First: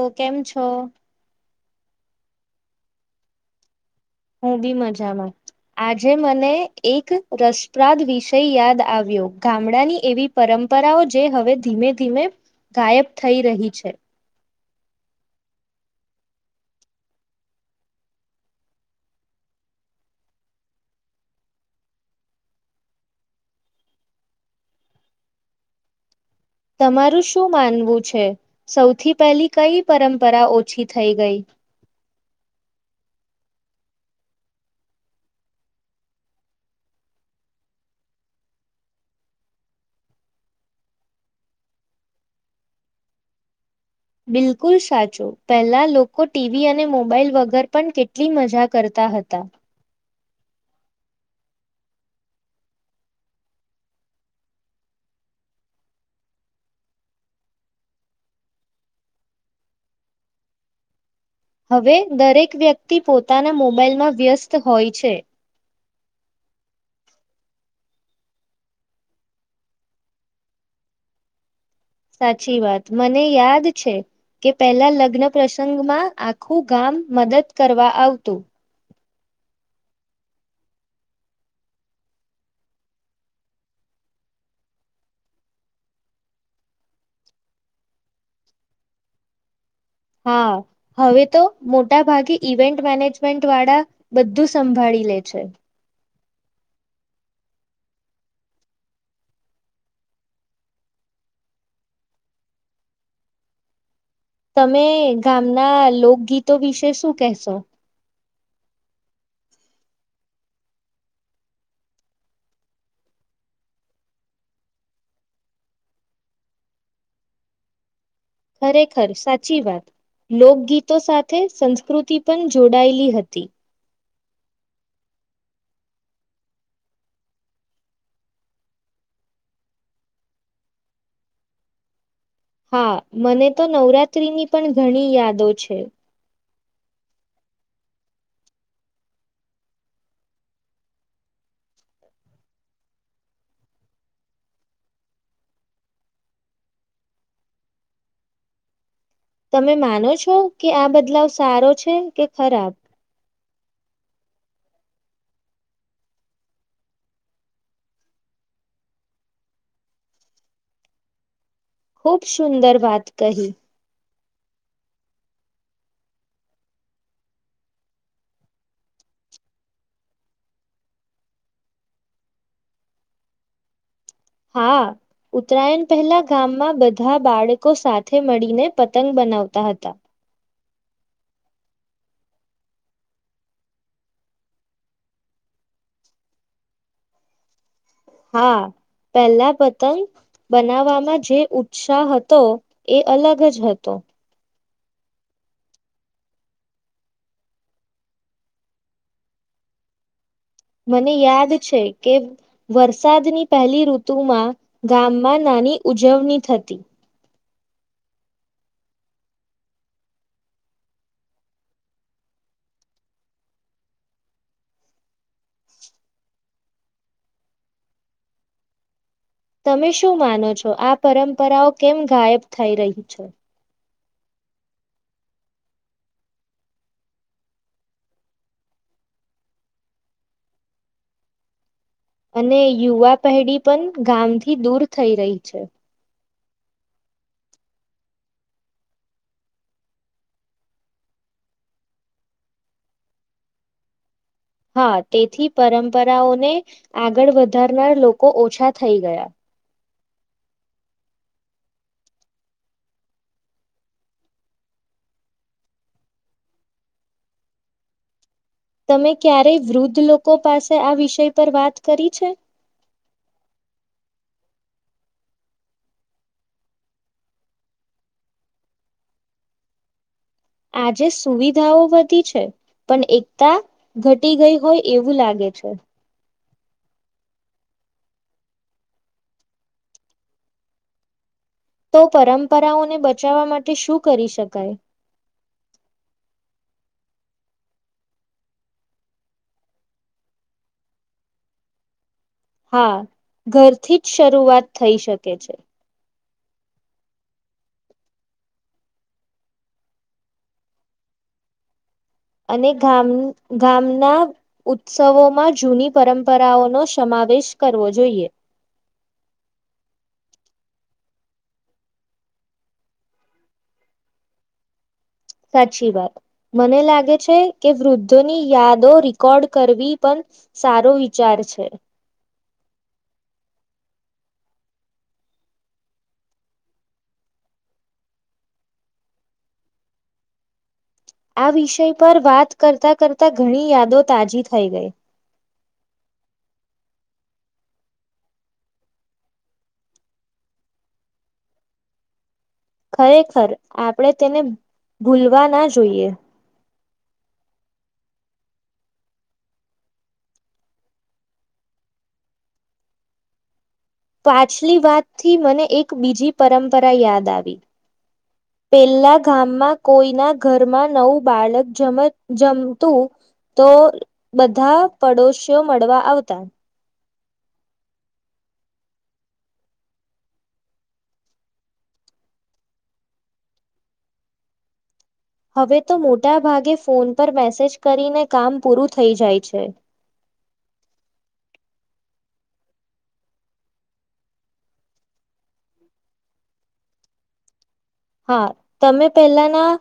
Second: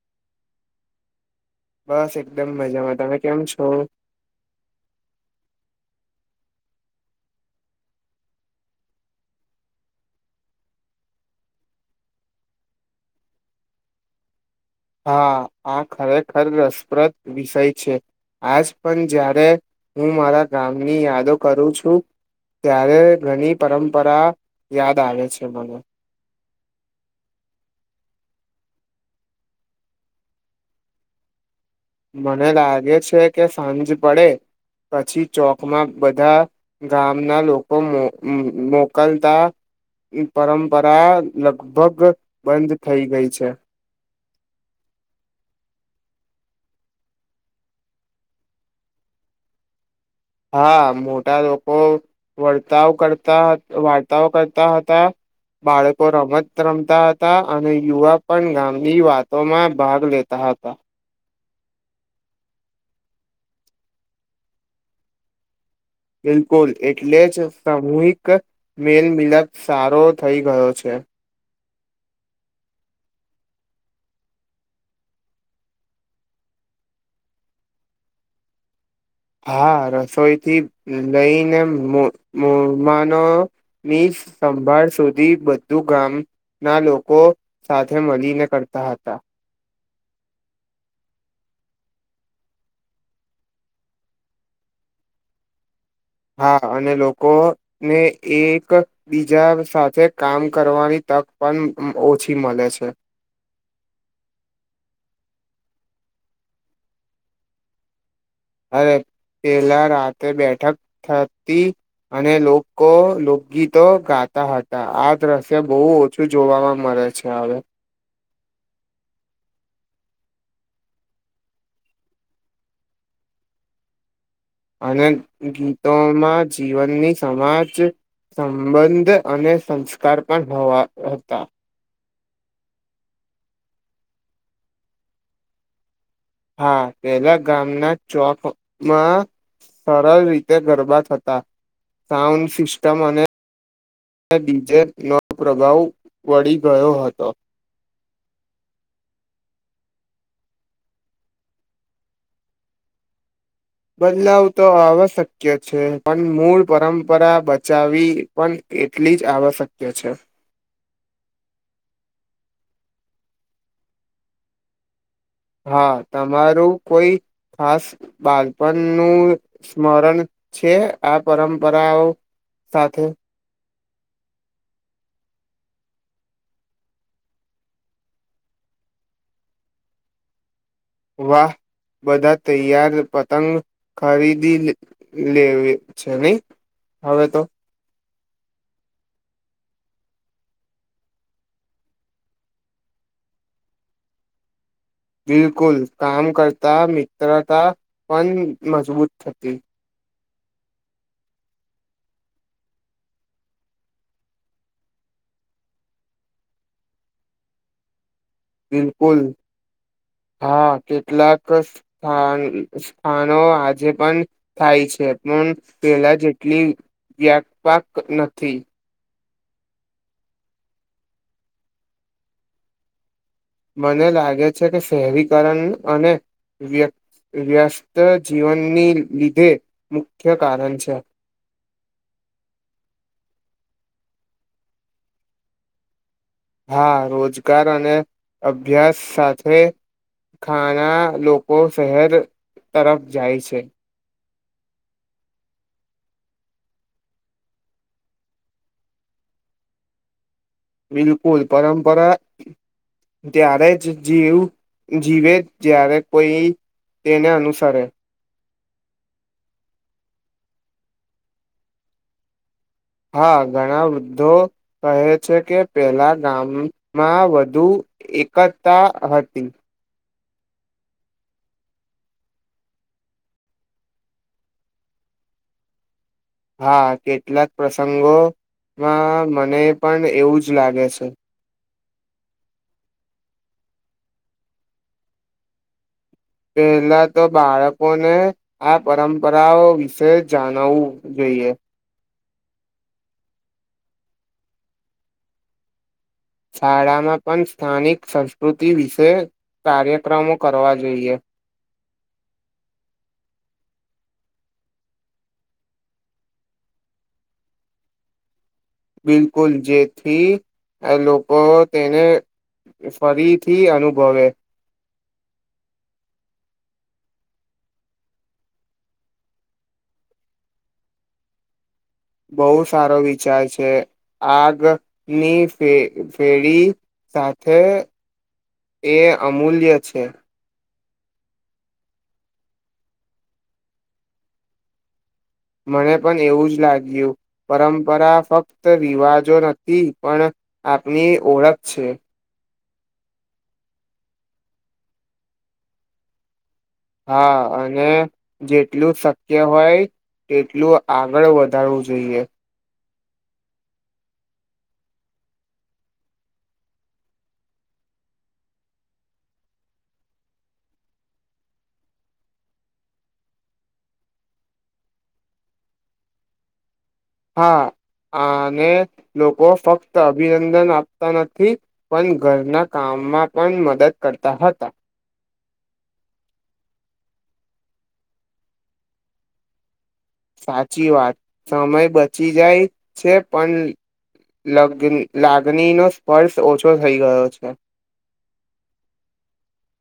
ઓ કેમ છો? બસ એકદમ મજામાં. તમે કેમ છો? હું બી મજામાં આજે મને એક રસપ્રાદ વિષય યાદ આવ્યો ગામડાની એવી પરંપરાઓ જે હવે ધીમે ધીમે ગાયબ થઈ રહી છે. હા આ ખરેખર રસપ્રદ વિષય છે આજ પણ જ્યારે હું મારા ગામની યાદો કરું છું ત્યારે ઘણી પરંપરા યાદ આવે છે મને તમારું શું માનવું છે? સૌથી પહેલી કઈ પરંપરા ઓછી થઈ ગઈ. મને લાગે છે કે સાંજ પડે પછી ચોકમાં બધા ગામના લોકો મોકલતા પરંપરા લગભગ બંધ થઈ ગઈ છે. બિલકુલ સાચું પહેલા લોકો ટીવી અને મોબાઈલ વગર પણ કેટલી મજા કરતા હતા. હા મોટા લોકો વર્તાવ કરતા વાર્તાઓ કરતા હતા બાળકો રમત રમતા હતા અને યુવા પણ ગામની વાતોમાં ભાગ લેતા હતા. હવે દરેક વ્યક્તિ પોતાના મોબાઈલમાં વ્યસ્ત હોય છે. બિલકુલ એટલે જ સામૂહિક મેલમિલપ સારો થઇ ગયો છે. સાચી વાત મને યાદ છે કે પેલા લગ્ન પ્રસંગમાં આખું ગામ મદદ કરવા આવતું. હા રસોઈથી લઈને મમાનોની સંભાળ સુધી બધું ગામના લોકો સાથે મળીને કરતા હતા. હા હવે તો મોટા ભાગે ઈવેન્ટ મેનેજમેન્ટ વાળા બધું સંભાળી લે છે. હા અને લોકોને એક બીજા સાથે કામ કરવાની તક પણ ઓછી મળે છે. તમે ગામના લોકગીતો વિશે શું કેહેશો? અરે પેલા રાતે બેઠક થતી અને લોકો લોકગીતો ગાતા હતા આ દ્રશ્ય બહુ ઓછું જોવાવા મળે છે. હવે ખરેખર સાચી વાત. લોકગીતો સાથે સંસ્કૃતિ પણ જોડાયેલી હતી. અને ગીતોમાં જીવનની સમાજ સંબંધ અને સંસ્કાર પણવા હતા. હા મને તો નવરાત્રીની પણ ઘણી યાદો છે. હા પહેલા ગામના ચોકમાં સરળ રીતે ગરબા હતા સાઉન્ડ સિસ્ટમ અને બીજે નો પ્રભાવ વળી ગયો હતો. તમે માનો છો કે આ બદલાવ સારો છે, કે ખરાબ? બદલાવ તો આવશક્ય છે, પણ મૂળ પરંપરા બચાવવી પણ એટલી જ આવશ્યક્ય છે. ખૂબ સુંદર વાત કહી હા તમારું કોઈ ખાસ બાલપણનું સ્મરણ છે આ પરંપરાઓ સાથે હા ઉત્તરાયણ પહેલા ગામમાં બધા બાળકો સાથે મળીને પતંગ બનાવતા હતા. વાહ બધા તૈયાર પતંગ ખરીદી લેવે છે નહી હવે તો હા પહેલા પતંગ બનાવવામાં જે ઉત્સાહ હતો એ અલગ જ હતો. બિલકુલ કામ કરતા મિત્રતા પણ મજબૂત થતી. મને યાદ છે કે વરસાદની પહેલી ઋતુમાં ગામમાં નાની ઉજવણી થતી. બિલકુલ હા કેટલાક સ્થા સ્થાનો આજે પણ થાય છે પણ પહેલા જેટલી વ્યાકપાક નથી. તમે શું માનો છો આ પરંપરાઓ કેમ ગાયબ થઈ રહી છે. મને લાગે છે કે શહેરીકરણ અને વય વ્યસ્ત જીવનની લીધે મુખ્ય કારણ છે. અને યુવા પેઢી પણ ગામથી દૂર થઈ રહી છે. હા રોજગાર અને અભ્યાસ સાથે ખાણા લોકો શહેર તરફ જાય છે. હા તેથી પરંપરાઓને આગળ વધારનાર લોકો ઓછા થઈ ગયા. બિલકુલ પરંપરા ત્યારે જ જીવ જીવે જ્યારે કોઈ તેને અનુસરે તમે ક્યારેય વૃદ્ધ લોકો પાસે આ વિષય પર વાત કરી છે. હા ઘણા વૃદ્ધો કહે છે કે પેલા ગામમાં વધુ એકતા હતી. આજે સુવિધાઓ વધી છે પણ એકતા ઘટી ગઈ હોય એવું લાગે છે. હા કેટલાક પ્રસંગોમાં મને પણ એવું જ લાગે છે. તો પરંપરાઓને બચાવવા માટે શું કરી શકાય. પહેલા તો બાળકોને આ પરંપરાઓ વિશે જાણવવું જોઈએ. હા ઘરથી જ શરૂઆત થઈ શકે છે. શાળામાં પણ સ્થાનિક સંસ્કૃતિ વિશે કાર્યક્રમો કરવા જોઈએ. અને ગામ ગામના ઉત્સવોમાં જૂની પરંપરાઓનો સમાવેશ કરવો જોઈએ. બિલકુલ જેથી લોકો તેને ફરીથી અનુભવે સાચી વાત મને લાગે છે કે વૃદ્ધોની યાદો રીકોર્ડ કરવી પણ સારો વિચાર છે. બોવ સારો વિચાર છે આગની ફે ફેરી સાથે એ અમૂલ્ય છે. આ વિષય પર વાત કરતા કરતા ઘણી યાદો તાજી થઈ ગઈ મને પણ એવું જ લાગ્યું પરંપરા ફક્ત રિવાજો નથી પણ આપની ઓળખ છે. ખરેખર આપણેે તેને ભૂલવા ના જોઈએ. હા અને જેટલું શક્ય હોય તેટલું આગળ વધારવું જોઈએ. પાછલી વાત થી મને એક બીજી પરંપરા યાદ આવી પેલા ગામમાં કોઈના ઘરમાં નવું બાળક જમ જમતું તો બધા પડોશીઓ મળવા આવતા હા અને લોકો ફક્ત અભિનંદન આપતા નથી પણ ઘરના કામમાં પણ મદદ કરતા હતા. હવે તો મોટા ભાગે ફોન પર મેસેજ કરીને કામ પૂરું થઈ જાય છે. સાચી વાત સમય બચી જાય છે પણ લગ લાગણી નો સ્પર્શ ઓછો થઈ ગયો છે. હા તમે પેલાના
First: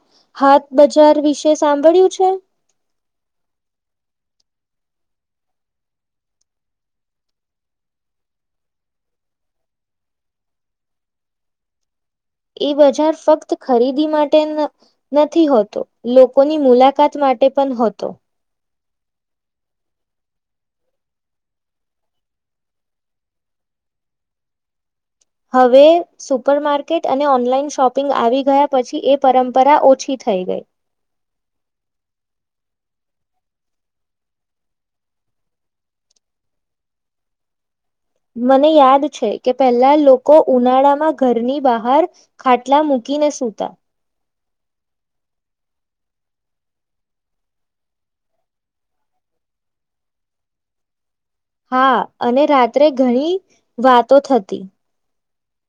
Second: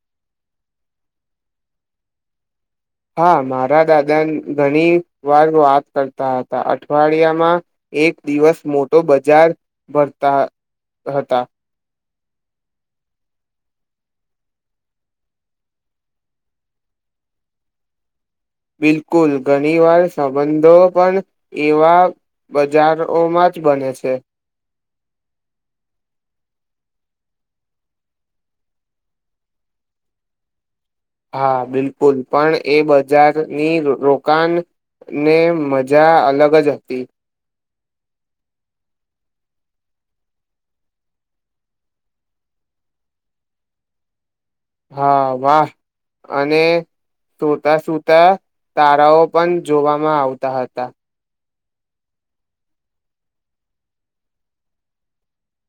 હાટ બજાર વિશે સાંભળ્યું છે. હા મારા દાદા ઘણી વાર વાત કરતા હતા અઠવાડિયામાં એક દિવસ મોટો બજાર ભરતા હ હતા. એ બજાર ફક્ત ખરીદી માટે ન નથી હોતો લોકોની મુલાકાત માટે પણ હોતો. બિલકુલ ઘણી વાર સંબંધો પણ એવા બજારોમાં જ બને છે. હવે સુપર માર્કેટ અને ઓનલાઈન શોપિંગ આવી ગયા પછી એ પરંપરા ઓછી થઈ ગઈ. હા બિલકુલ પણ એ બજારની રોકાણને મજા અલગ જ હતી. મને યાદ છે કે પહેલા લોકો ઉનાળામાં ઘરની બહાર ખાટલા મૂકીને સુતા હા વાહ અને સુતા સુતા તારાઓ પણ જોવામાં આવતા હતા. હા અને રાત્રે ઘણી વાતો થતી.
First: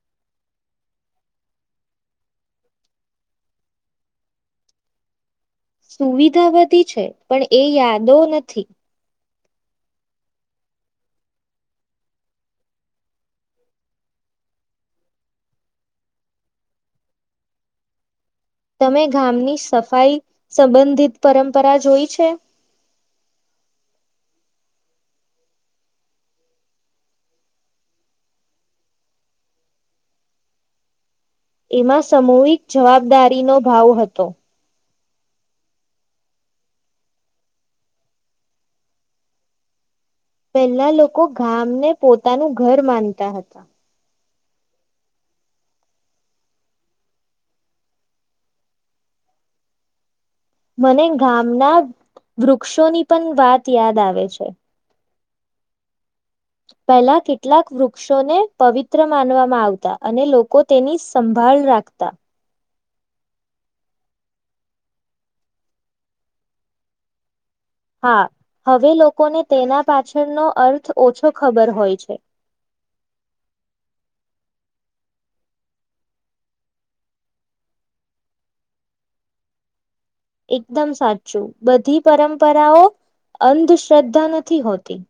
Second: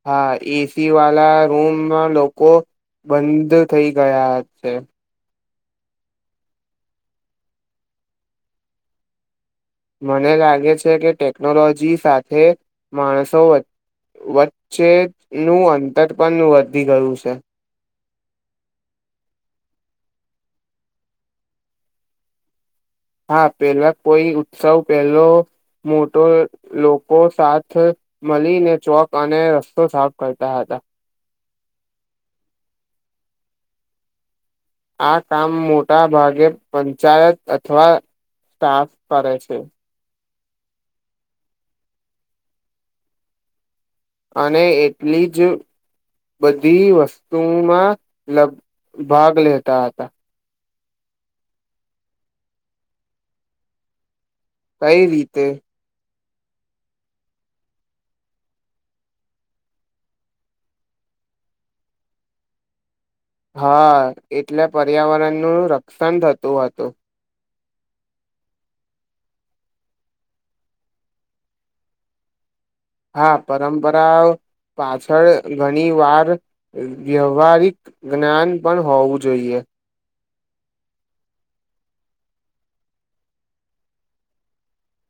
હા એસી વાલા રૂમમાં લોકો બંધ થઈ ગયા છે. સુવિધા વધી છે પણ એ યાદો નથી. મને લાગે છે કે ટેકનોલોજી સાથે માણસો વ વચ્ચેનું અંતર પણ વધી ગયું છે. તમે ગામની સફાઈ સંબંધિત પરંપરા જોઈ છે. હા પેલા કોઈ ઉત્સવ પહેલો મોટો લોકો સાથ મલીને ચોક અને રસ્તો સાફ કરતા હતા. એમાં સામૂહિક જવાબદારીનો ભાવ હતો. આ કામ મોટા ભાગે પંચાયત અથવા સ્ટાફ કરે છે. પેલા લોકો ગામને પોતાનું ઘર માનતા હતા. અને એટલી જ બધી વસ્તુમાં ભાગ લેતા હતા. મને ગામના વૃક્ષોની પણ વાત યાદ આવે છે. કઈ રીતે? પહેલા કેટલાક વૃક્ષોને પવિત્ર માનવામાં આવતા અને લોકો તેની સંભાળ રાખતા. હા એટલે પર્યાવરણનું રક્ષણ થતું હતું. હા હવે લોકોને તેના પાછળનો અર્થ ઓછો ખબર હોય છે. હા પરંપરા પાછળ ઘણી વાર વ્યવહારિક જ્ઞાન પણ હોવું જોઈએ. એકદમ સાચું બધી પરંપરાઓ અંધશ્રદ્ધા નથી હોતી.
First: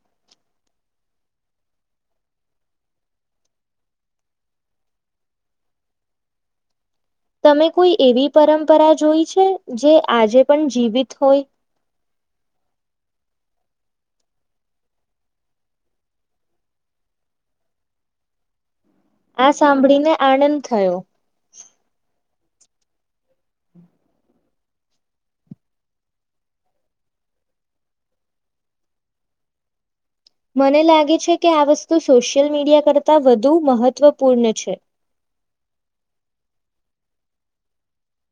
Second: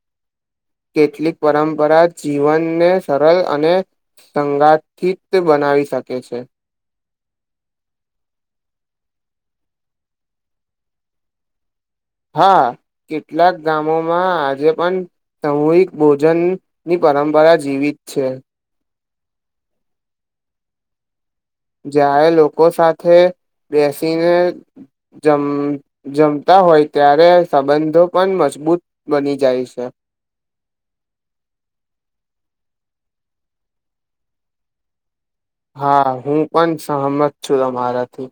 કેટલીક પરંપરા જીવનને સરળ અને સંગાઠિત બનાવી શકે છે. તમે કોઈ એવી પરંપરા જોઈ છે, જે આજે પણ જીવિત હોય. હા કેટલાક ગામોમાં આજે પણ સામૂહિક ભોજનની પરંપરા જીવિત છે. આ સાંભળીને આનંદ થયો. જ્યારે લોકો સાથે બેસીને જમ જમતા હોય ત્યારે સંબંધો પણ મજબૂત બની જાય છે. મને લાગે છે કે આ વસ્તુ સોશિયલ મીડિયા કરતાં વધુ મહત્વપૂર્ણ છે હા હું પણ સહમત છું તમારાથી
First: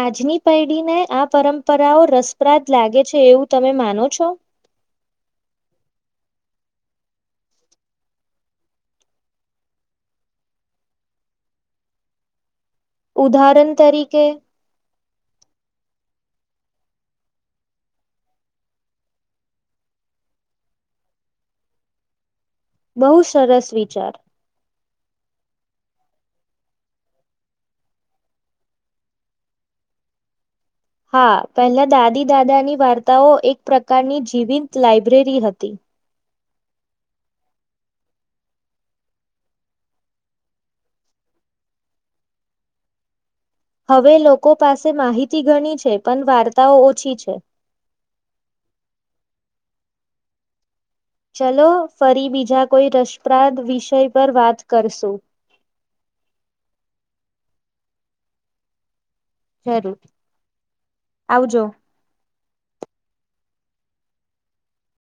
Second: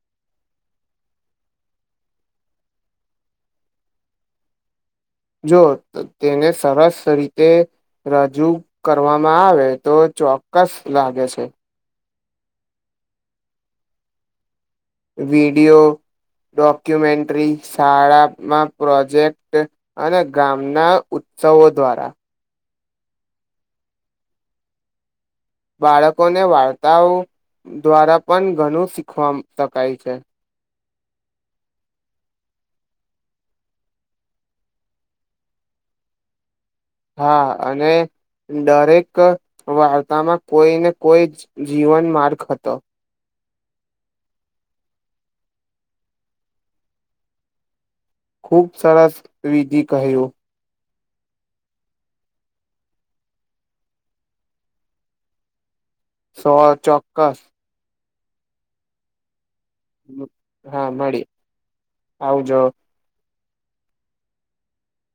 આજની પૈઢીને આ પરંપરાઓ રસપ્રાદ લાગે છે એવું તમે માનો છો જો તેને સરસ રીતે રજૂ કરવામાં આવે તો ચોક્કસ લાગે છે ઉદાહરણ તરીકે વિડિયો ડોક્યુમેન્ટ્રી શાળામાં પ્રોજેક્ટ અને ગામના ઉત્સવો દ્વારા બહુ સરસ વિચાર બાળકોને વાર્તાઓ દ્વારા પણ ઘણું શીખવા શકાય છે હા પહેલા દાદી દાદાની વાર્તાઓ એક પ્રકારની જીવંત લાઈબ્રેરી હતી હા અને દરેક વાર્તામાં કોઈ ને કોઈ જીવન માર્ગ હતો હવે લોકો પાસે માહિતી ઘણી છે પણ વાર્તાઓ ઓછી છે. ખૂબ સરસ વિધિ કહ્યું ચલો ફરી બીજા કોઈ રસપ્રાદ વિષય પર વાત કરશું. સો ચોક્કસ જરૂર હા મળી આવજો આવ જો